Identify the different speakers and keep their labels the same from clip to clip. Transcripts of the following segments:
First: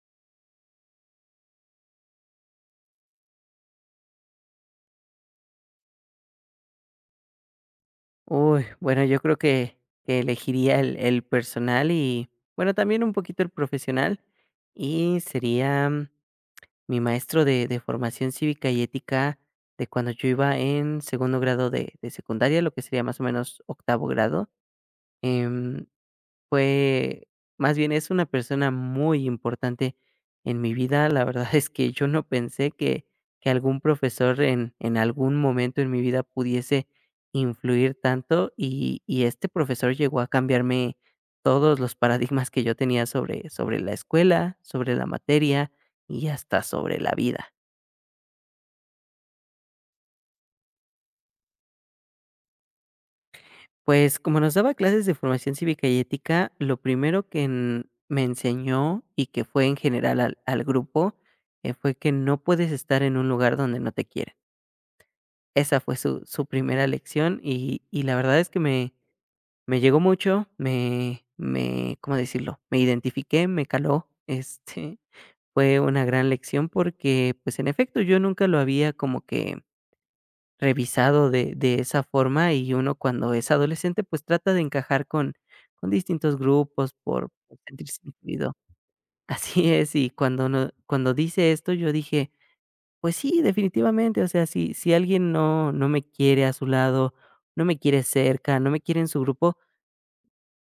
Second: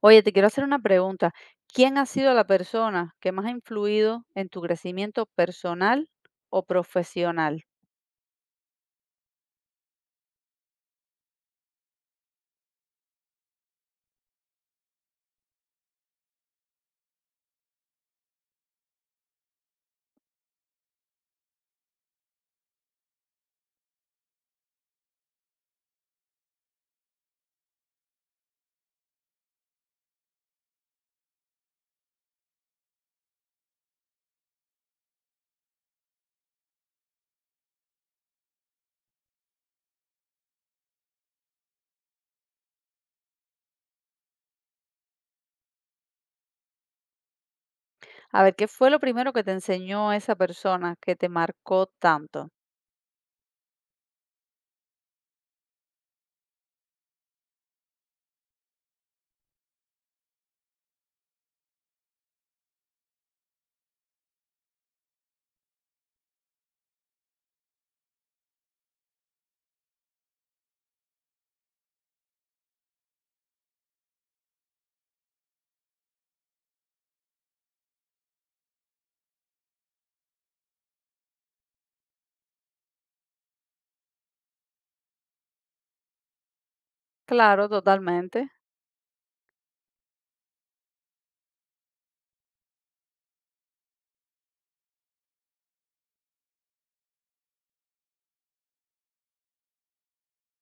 Speaker 1: Oye, te quiero hacer una pregunta. ¿Quién ha sido la persona que más ha influido en tu crecimiento personal o profesional?
Speaker 2: Uy, bueno, yo creo que elegiría el personal y, bueno, también un poquito el profesional. Y sería mi maestro de formación cívica y ética de cuando yo iba en segundo grado de secundaria, lo que sería más o menos octavo grado. em, fue más bien, es una persona muy importante en mi vida. La verdad es que yo no pensé que algún profesor en algún momento en mi vida pudiese influir tanto, y este profesor llegó a cambiarme todos los paradigmas que yo tenía sobre la escuela, sobre la materia y hasta sobre la vida.
Speaker 1: A ver, ¿qué fue lo primero que te enseñó esa persona que te marcó tanto?
Speaker 2: Pues, como nos daba clases de formación cívica y ética, lo primero que en me enseñó, y que fue en general al grupo, fue que no puedes estar en un lugar donde no te quieren. Esa fue su primera lección, y la verdad es que me llegó mucho, me, ¿cómo decirlo? Me identifiqué, me caló. Este, fue una gran lección porque, pues, en efecto, yo nunca lo había como que revisado de esa forma, y uno cuando es adolescente, pues trata de encajar con distintos grupos por
Speaker 1: Claro,
Speaker 2: sentirse
Speaker 1: totalmente.
Speaker 2: incluido. Así es, y cuando no cuando dice esto, yo dije: "Pues sí, definitivamente, o sea, si si alguien no no me quiere a su lado, no me quiere cerca, no me quiere en su grupo,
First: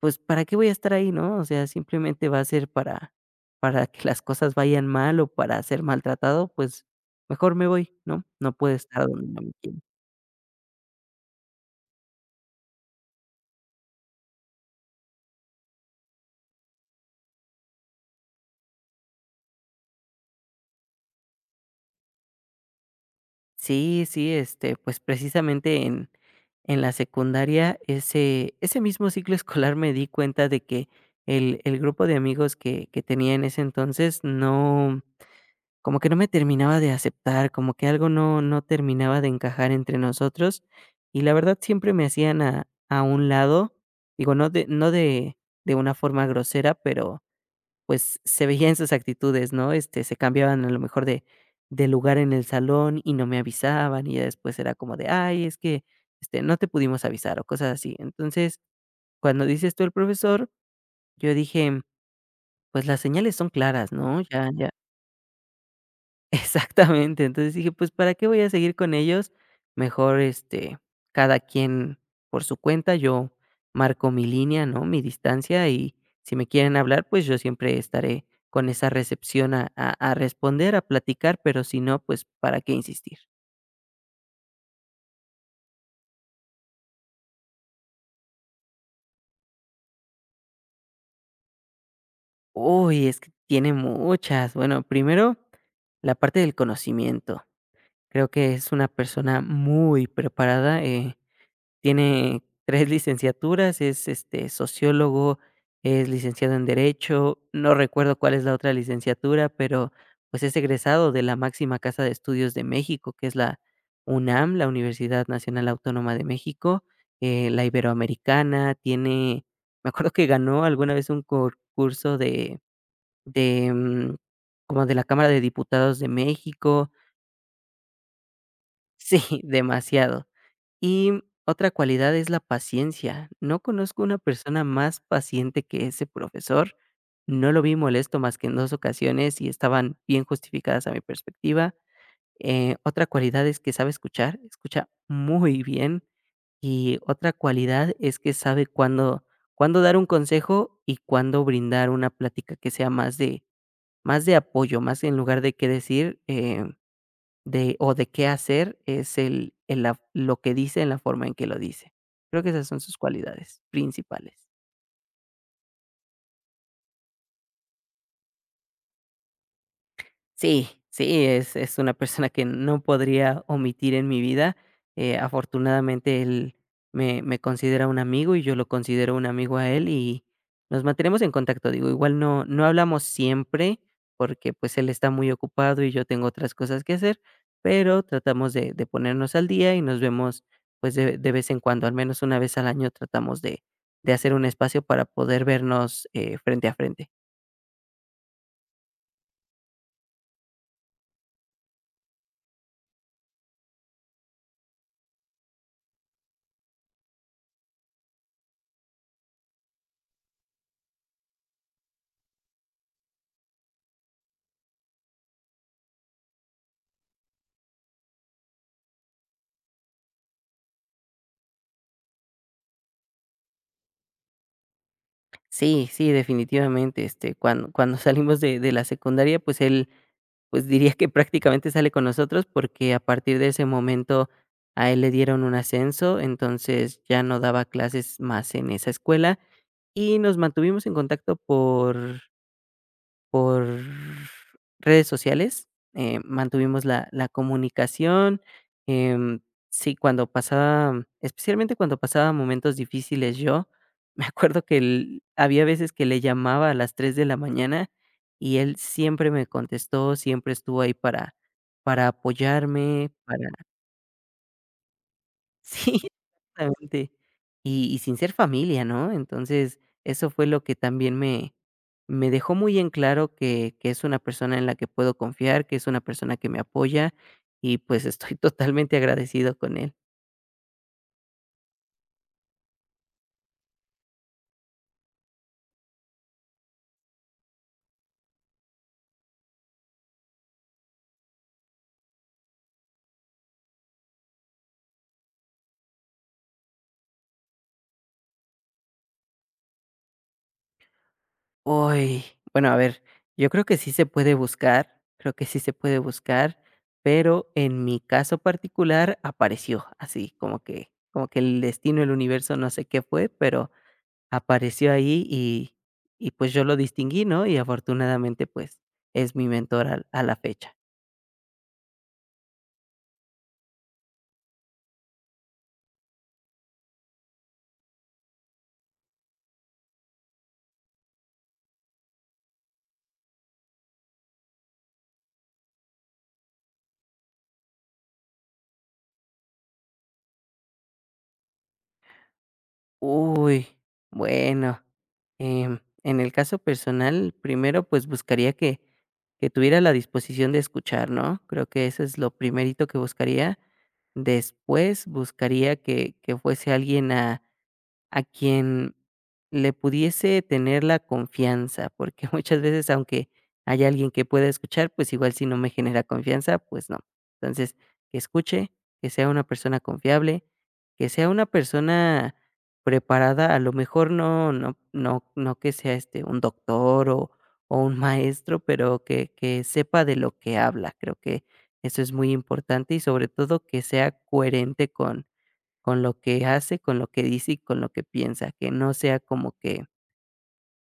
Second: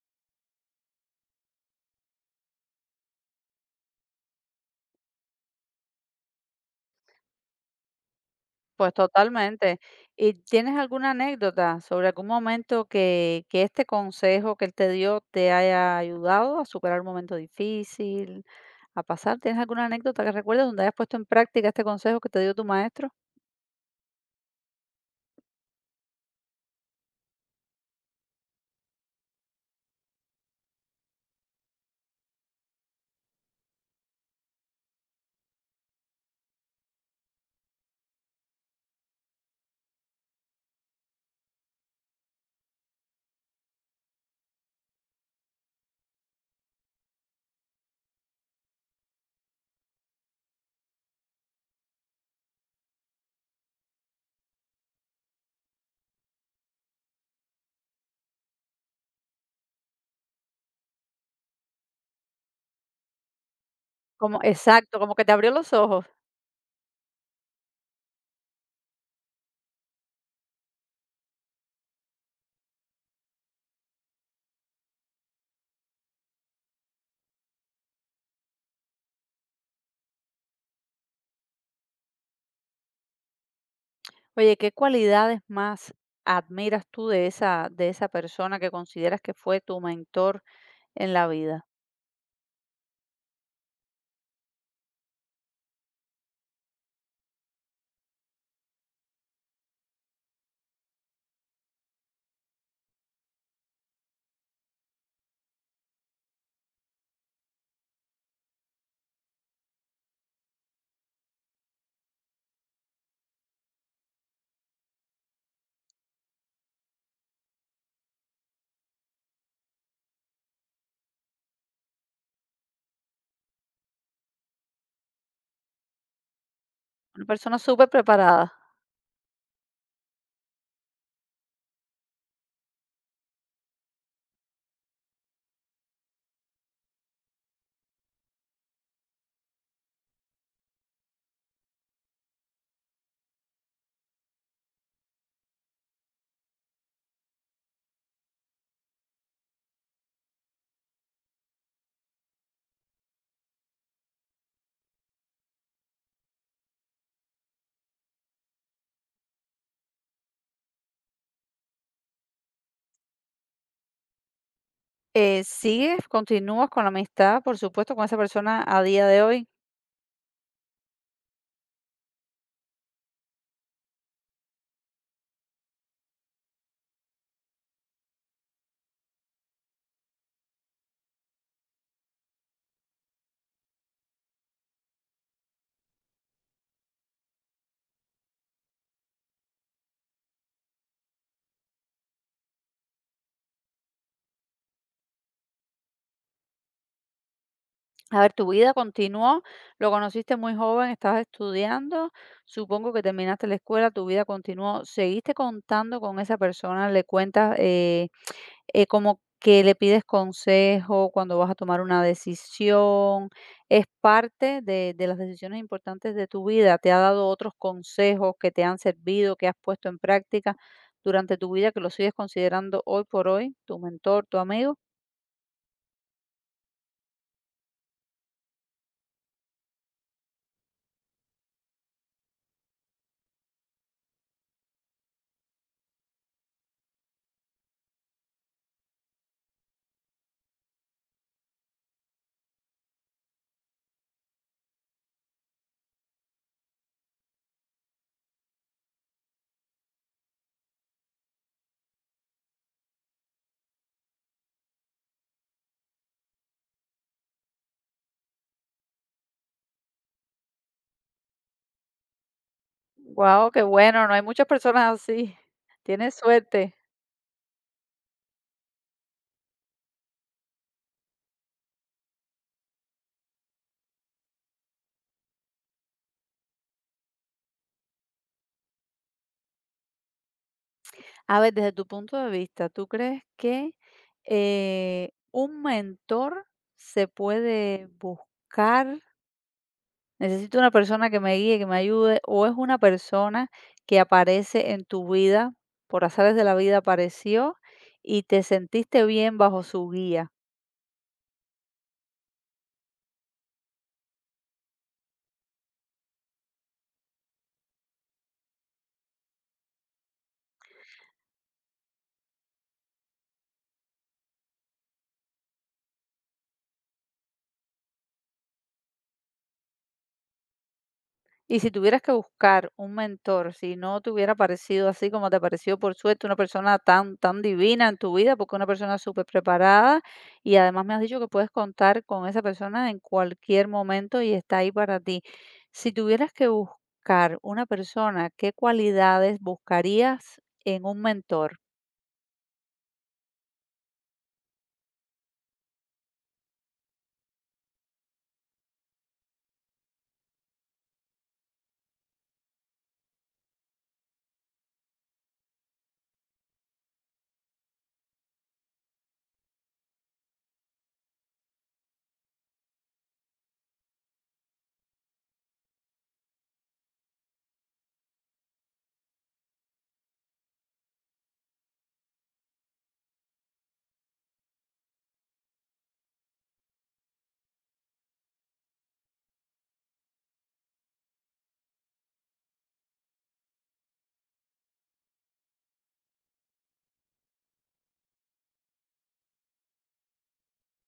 Speaker 2: pues, ¿para qué voy a estar ahí?", ¿no? O sea, simplemente va a ser para que las cosas vayan mal o para ser maltratado, pues mejor me voy, ¿no? No puedo
Speaker 1: Pues
Speaker 2: estar donde no me
Speaker 1: totalmente.
Speaker 2: quieren.
Speaker 1: ¿Y tienes alguna anécdota sobre algún momento que este consejo que él te dio te haya ayudado a superar un momento difícil, a pasar? ¿Tienes alguna anécdota que recuerdes donde hayas puesto en práctica este consejo que te dio tu maestro?
Speaker 2: Sí, sí, este, pues precisamente en la secundaria, ese mismo ciclo escolar me di cuenta de que el grupo de amigos que tenía en ese entonces no, como que no me terminaba de aceptar, como que algo no, no terminaba de encajar entre nosotros. Y la verdad siempre me hacían a un lado, digo, no de, no de, de una forma grosera, pero pues, se veía en sus actitudes, ¿no? Este, se cambiaban a lo mejor de lugar en el salón y no me avisaban, y ya después era como de: "Ay, es que, este, no te pudimos avisar", o cosas así. Entonces, cuando dices tú el profesor, yo dije: "Pues las señales son claras, ¿no?
Speaker 1: Como
Speaker 2: Ya, ya…".
Speaker 1: exacto, como que te abrió los ojos.
Speaker 2: Exactamente. Entonces dije: "Pues, ¿para qué voy a seguir con ellos? Mejor, este, cada quien por su cuenta, yo marco mi línea, ¿no? Mi distancia, y si me quieren hablar, pues, yo siempre estaré con esa recepción a responder, a platicar, pero si no, pues, ¿para qué insistir?".
Speaker 1: Oye, ¿qué cualidades más admiras tú de esa persona que consideras que fue tu mentor en la vida?
Speaker 2: Uy, es que tiene muchas. Bueno, primero, la parte del conocimiento. Creo que es una persona muy preparada. Tiene 3 licenciaturas, es, este, sociólogo, es licenciado en Derecho, no recuerdo cuál es la otra licenciatura, pero, pues, es egresado de la máxima casa de estudios de México, que es la UNAM, la Universidad Nacional Autónoma de México, la Iberoamericana. Tiene, me acuerdo, que ganó alguna vez un concurso de, como de la Cámara de Diputados de México.
Speaker 1: Una persona superpreparada.
Speaker 2: Sí, demasiado. Y otra cualidad es la paciencia. No conozco una persona más paciente que ese profesor. No lo vi molesto más que en 2 ocasiones y estaban bien justificadas a mi perspectiva. Otra cualidad es que sabe escuchar, escucha muy bien. Y otra cualidad es que sabe cuándo dar un consejo y cuándo brindar una plática que sea más de apoyo, más en lugar de qué decir, de o de qué hacer, es el la lo que dice en la forma en que lo dice. Creo que esas son sus cualidades principales.
Speaker 1: ¿Sigues, continúas con la amistad, por supuesto, con esa persona a día de hoy?
Speaker 2: Sí, sí, es una persona que no podría omitir en mi vida. Afortunadamente, él me considera un amigo y yo lo considero un amigo a él, y nos mantenemos en contacto. Digo, igual no no hablamos siempre porque, pues, él está muy ocupado y yo tengo otras cosas que hacer, pero tratamos de ponernos al día y nos vemos, pues, de vez en cuando. Al menos una vez al año tratamos de hacer un espacio para poder vernos, frente a frente.
Speaker 1: A ver, tu vida continuó, lo conociste muy joven, estabas estudiando, supongo que terminaste la escuela, tu vida continuó. ¿Seguiste contando con esa persona? ¿Le cuentas, como que le pides consejo cuando vas a tomar una decisión, es parte de las decisiones importantes de tu vida, te ha dado otros consejos que te han servido, que has puesto en práctica durante tu vida, que lo sigues considerando hoy por hoy, tu mentor, tu amigo?
Speaker 2: Sí, sí, definitivamente, este, cuando salimos de la secundaria, pues él, pues diría que prácticamente sale con nosotros, porque a partir de ese momento a él le dieron un ascenso, entonces ya no daba clases más en esa escuela y nos mantuvimos en contacto por redes sociales. Mantuvimos la comunicación. em, sí, cuando pasaba, especialmente cuando pasaba momentos difíciles yo, me acuerdo que el había veces que le llamaba a las 3 de la mañana y él siempre me contestó, siempre estuvo ahí para apoyarme, para…
Speaker 1: Wow, qué bueno, no hay muchas personas así.
Speaker 2: Sí,
Speaker 1: Tienes suerte.
Speaker 2: exactamente. Y sin ser familia, ¿no? Entonces, eso fue lo que también me dejó muy en claro que es una persona en la que puedo confiar, que es una persona que me apoya y, pues, estoy totalmente agradecido con él.
Speaker 1: A ver, desde tu punto de vista, ¿tú crees que un mentor se puede buscar? Necesito una persona que me guíe, que me ayude, o es una persona que aparece en tu vida, por azares de la vida apareció y te sentiste bien bajo su guía.
Speaker 2: Uy, bueno, a ver, yo creo que sí se puede buscar, creo que sí se puede buscar, pero en mi caso particular apareció así, como que el destino, el universo, no sé qué fue, pero apareció ahí y pues yo lo distinguí, ¿no? Y afortunadamente, pues, es mi mentor al a la fecha.
Speaker 1: Y si tuvieras que buscar un mentor, si no te hubiera parecido así como te pareció, por suerte, una persona tan, tan divina en tu vida, porque una persona súper preparada y además me has dicho que puedes contar con esa persona en cualquier momento y está ahí para ti. Si tuvieras que buscar una persona, ¿qué cualidades buscarías en un mentor?
Speaker 2: Uy, bueno, en el caso personal, primero, pues, buscaría que tuviera la disposición de escuchar, ¿no? Creo que eso es lo primerito que buscaría. Después, buscaría que fuese alguien a quien le pudiese tener la confianza, porque muchas veces, aunque haya alguien que pueda escuchar, pues igual si no me genera confianza, pues no. Entonces, que escuche, que sea una persona confiable, que sea una persona preparada, a lo mejor no, no, no, no que sea este un doctor o un maestro, pero que sepa de lo que habla. Creo que eso es muy importante y sobre todo que sea coherente con lo que hace, con lo que dice y con lo que piensa, que no sea como que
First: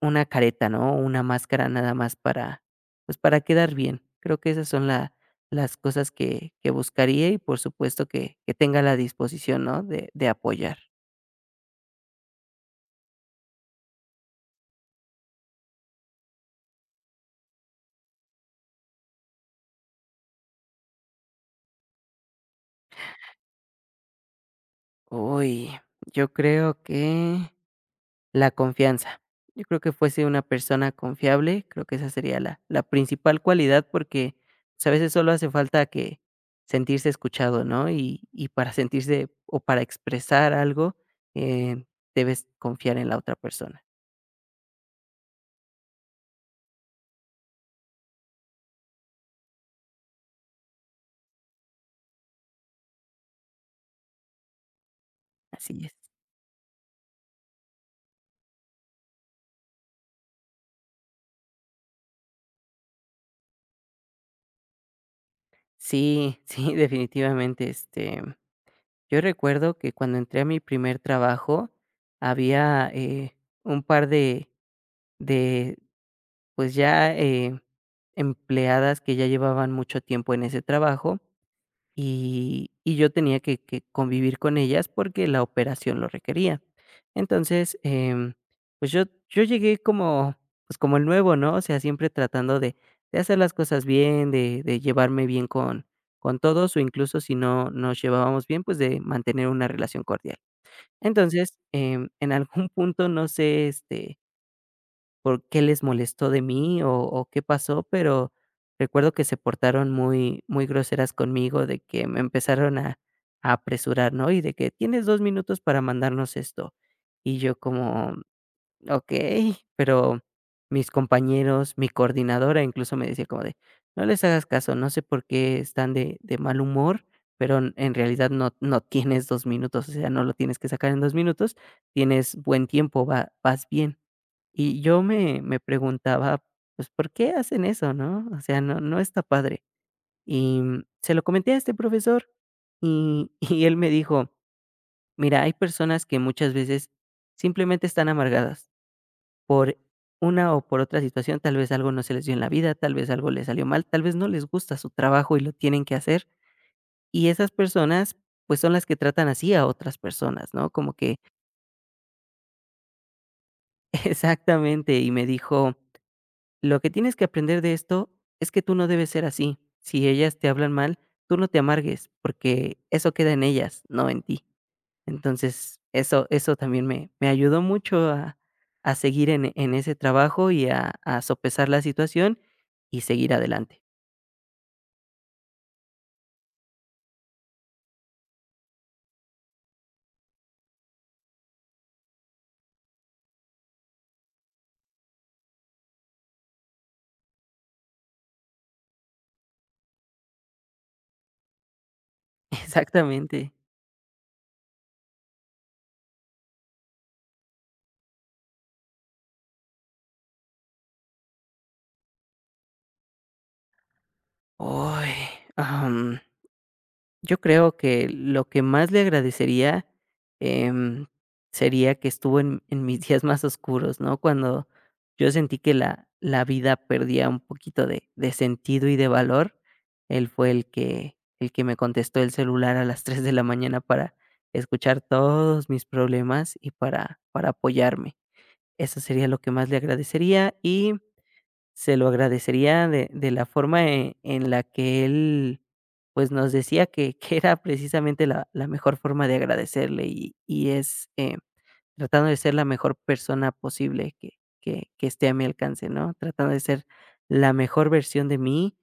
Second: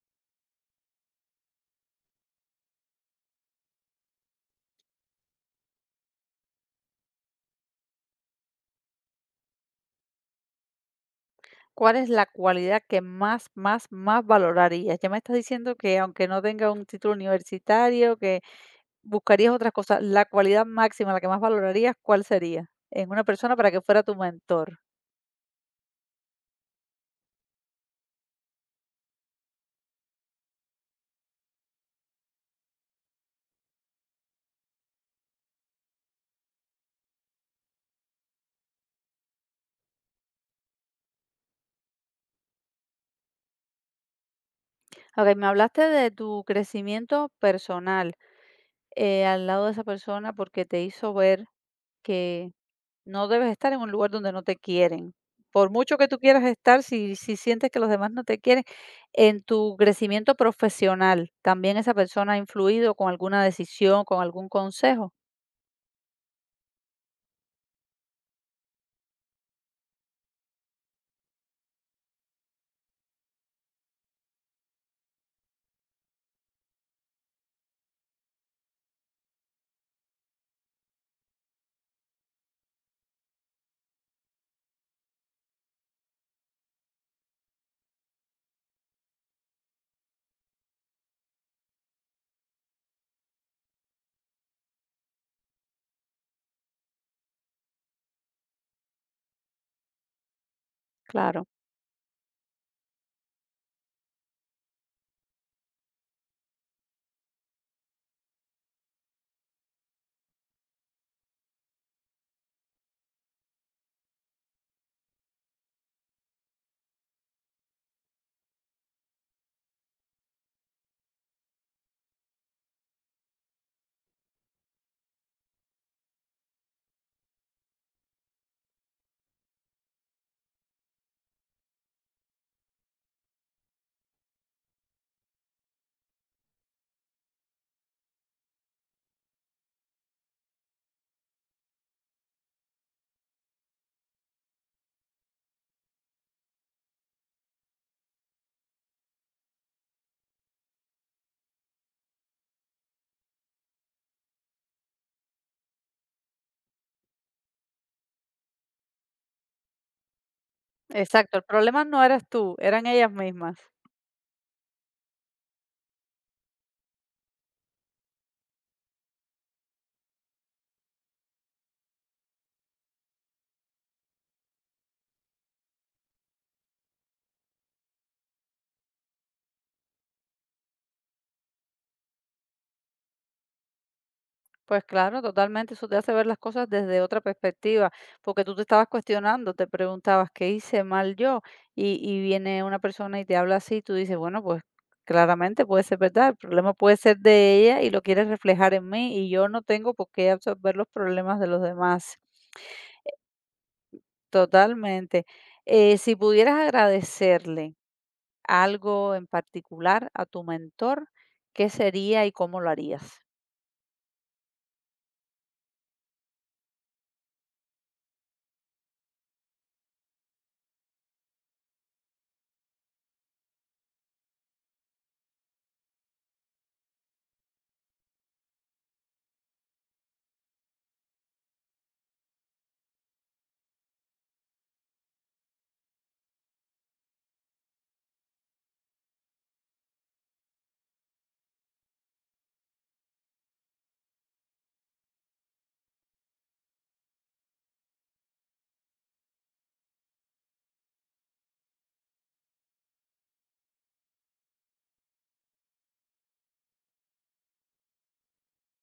Speaker 2: una careta, ¿no? Una máscara nada más para, pues, para quedar bien. Creo que esas son las cosas que buscaría y por supuesto que tenga la disposición, ¿no? De apoyar.
Speaker 1: ¿Cuál es la cualidad que más, más, más valorarías? Ya me estás diciendo que aunque no tenga un título universitario, que buscarías otras cosas. La cualidad máxima, la que más valorarías, ¿cuál sería? En una persona para que fuera tu mentor.
Speaker 2: Uy, yo creo que… la confianza. Yo creo que fuese una persona confiable, creo que esa sería la principal cualidad, porque, pues, a veces solo hace falta que sentirse escuchado, ¿no? Y para sentirse o para expresar algo, eh, debes confiar en la otra persona.
Speaker 1: Ok, me hablaste de tu crecimiento personal, al lado de esa persona porque te hizo ver que no debes estar en un lugar donde no te quieren. Por
Speaker 2: Así es.
Speaker 1: mucho que tú quieras estar, si sientes que los demás no te quieren, en tu crecimiento profesional, ¿también esa persona ha influido con alguna decisión, con algún consejo?
Speaker 2: Sí, sí, definitivamente, este, yo recuerdo que cuando entré a mi primer trabajo había, un par de pues ya, empleadas que ya llevaban mucho tiempo en ese trabajo y yo tenía que convivir con ellas porque la operación lo requería. Entonces, pues yo llegué como, pues, como el nuevo, ¿no? O sea, siempre tratando de hacer las cosas bien, de llevarme bien con todos o, incluso si no nos llevábamos bien, pues de mantener una relación cordial.
Speaker 1: Claro.
Speaker 2: Entonces, en algún punto, no sé, este por qué les molestó de mí, o qué pasó, pero recuerdo que se portaron muy, muy groseras conmigo, de que me empezaron a apresurar, ¿no? Y de que tienes 2 minutos para mandarnos esto. Y yo como, ok, pero mis compañeros, mi coordinadora incluso me decía como de, no les hagas caso, no sé por qué están de mal humor, pero en realidad no, no tienes 2 minutos, o sea, no lo tienes que sacar en 2 minutos, tienes buen tiempo, va, vas bien. Y yo me preguntaba, pues, ¿por qué hacen eso, no? O sea, no no está padre. Y, se lo comenté a este profesor, y y él me dijo: "Mira, hay personas que muchas veces simplemente están amargadas por una o por otra situación, tal vez algo no se les dio en la vida, tal vez algo les salió mal, tal vez no les gusta su trabajo y lo tienen que hacer, y esas personas, pues, son las que tratan así a otras personas", ¿no? Como que…
Speaker 1: Exacto, el problema no eras tú, eran ellas mismas.
Speaker 2: exactamente, y me dijo: "Lo que tienes que aprender de esto es que tú no debes ser así. Si ellas te hablan mal, tú no te amargues, porque eso queda en ellas, no en ti". Entonces, eso también me ayudó mucho a seguir en ese trabajo y a sopesar la situación y seguir adelante.
Speaker 1: Pues claro, totalmente, eso te hace ver las cosas desde otra perspectiva, porque tú te estabas cuestionando, te preguntabas qué hice mal yo y viene una persona y te habla así, tú dices, bueno, pues claramente puede ser verdad, el problema puede ser de ella y lo quieres reflejar en mí y yo no tengo por qué absorber los problemas de los demás.
Speaker 2: Exactamente.
Speaker 1: Totalmente. Si pudieras agradecerle algo en particular a tu mentor, ¿qué sería y cómo lo harías?
Speaker 2: Uy, yo creo que lo que más le agradecería, em, sería que estuvo en mis días más oscuros, ¿no? Cuando yo sentí que la vida perdía un poquito de sentido y de valor, él fue el que me contestó el celular a las 3 de la mañana para escuchar todos mis problemas y para apoyarme. Eso sería lo que más le agradecería y se lo agradecería de la forma en la que él, pues, nos decía que era precisamente la mejor forma de agradecerle y es, tratando de ser la mejor persona posible que esté a mi alcance, ¿no? Tratando de ser la mejor versión de mí,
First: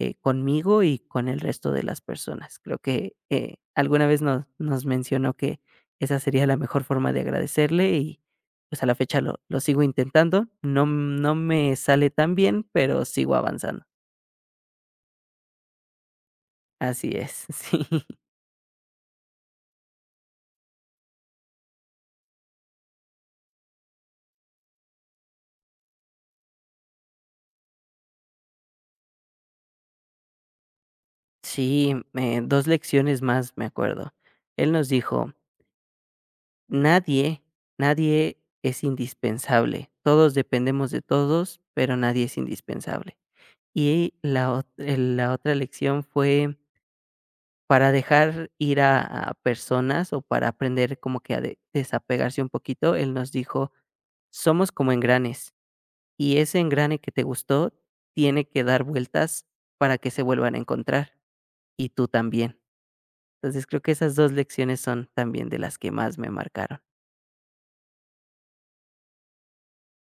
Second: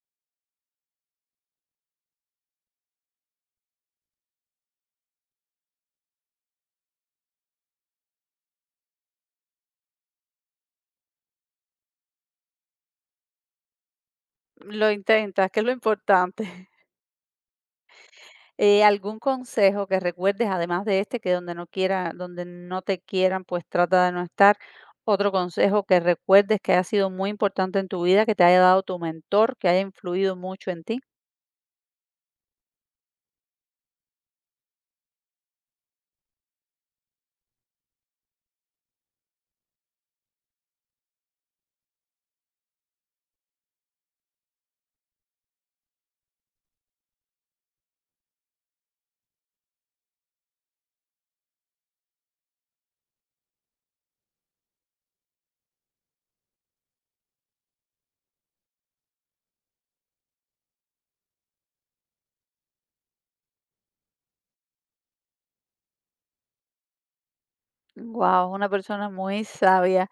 Speaker 2: conmigo y con el resto de las personas. Creo que, alguna vez nos mencionó que esa sería la mejor forma de agradecerle y, pues, a la fecha lo sigo intentando. No me sale tan bien, pero sigo avanzando.
Speaker 1: Lo intentas, que es lo importante.
Speaker 2: Así es, sí.
Speaker 1: ¿Algún consejo que recuerdes, además de este, que donde no quiera donde no te quieran, pues trata de no estar? Otro consejo que recuerdes que haya sido muy importante en tu vida, que te haya dado tu mentor, que haya influido mucho en ti.
Speaker 2: Sí, 2 lecciones más, me acuerdo. Él nos dijo: "Nadie, nadie es indispensable. Todos dependemos de todos, pero nadie es indispensable". Y la otra lección fue para dejar ir a personas o para aprender como que a desapegarse un poquito. Él nos dijo, somos como engranes, y ese engrane que te gustó tiene que dar vueltas para que se vuelvan a encontrar, y tú también. Entonces creo que esas dos lecciones son también de las que más me marcaron.
Speaker 1: Guau, una persona muy sabia.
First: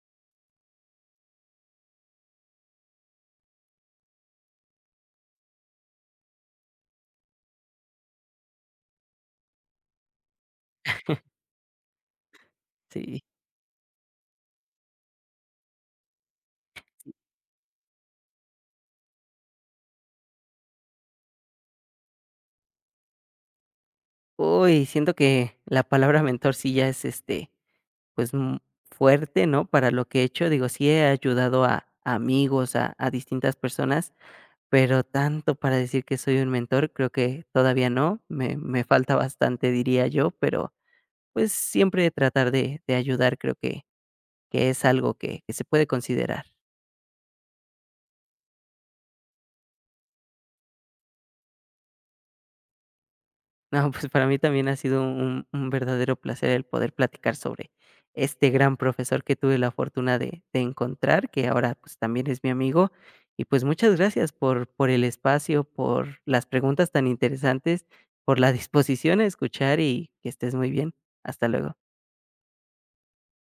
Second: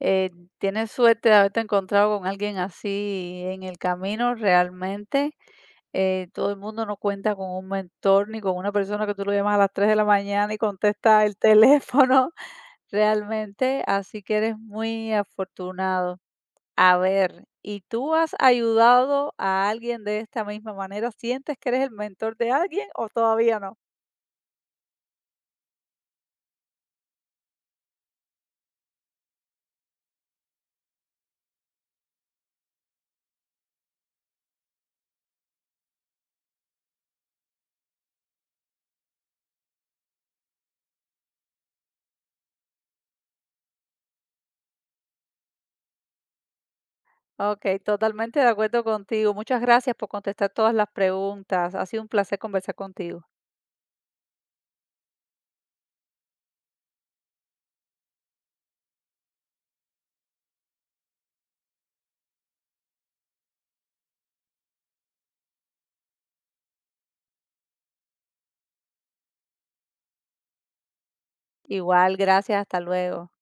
Speaker 1: Eh, tienes suerte de haberte encontrado con alguien así en el camino, realmente. Todo el mundo no cuenta con un mentor ni con una persona que tú lo llamas a las 3 de la mañana y contesta el teléfono.
Speaker 2: Sí.
Speaker 1: Realmente, así que eres muy afortunado. A ver, ¿y tú has ayudado a alguien de esta misma manera? ¿Sientes que eres el mentor de alguien o todavía no?
Speaker 2: Uy, siento que la palabra mentor sí ya es, este, pues, fuerte, ¿no? Para lo que he hecho, digo, sí he ayudado a amigos, a distintas personas, pero tanto para decir que soy un mentor, creo que todavía no, me falta bastante, diría yo, pero, pues, siempre tratar de ayudar, creo que es algo que se puede considerar.
Speaker 1: Ok, totalmente de acuerdo contigo. Muchas gracias por contestar todas las preguntas. Ha sido un placer conversar contigo.
Speaker 2: No, pues para mí también ha sido un verdadero placer el poder platicar sobre este gran profesor que tuve la fortuna de encontrar, que ahora pues también es mi amigo. Y pues muchas gracias por el espacio, por las preguntas tan interesantes, por la disposición a escuchar y que estés muy bien. Hasta luego.
Speaker 1: Igual, gracias, hasta luego.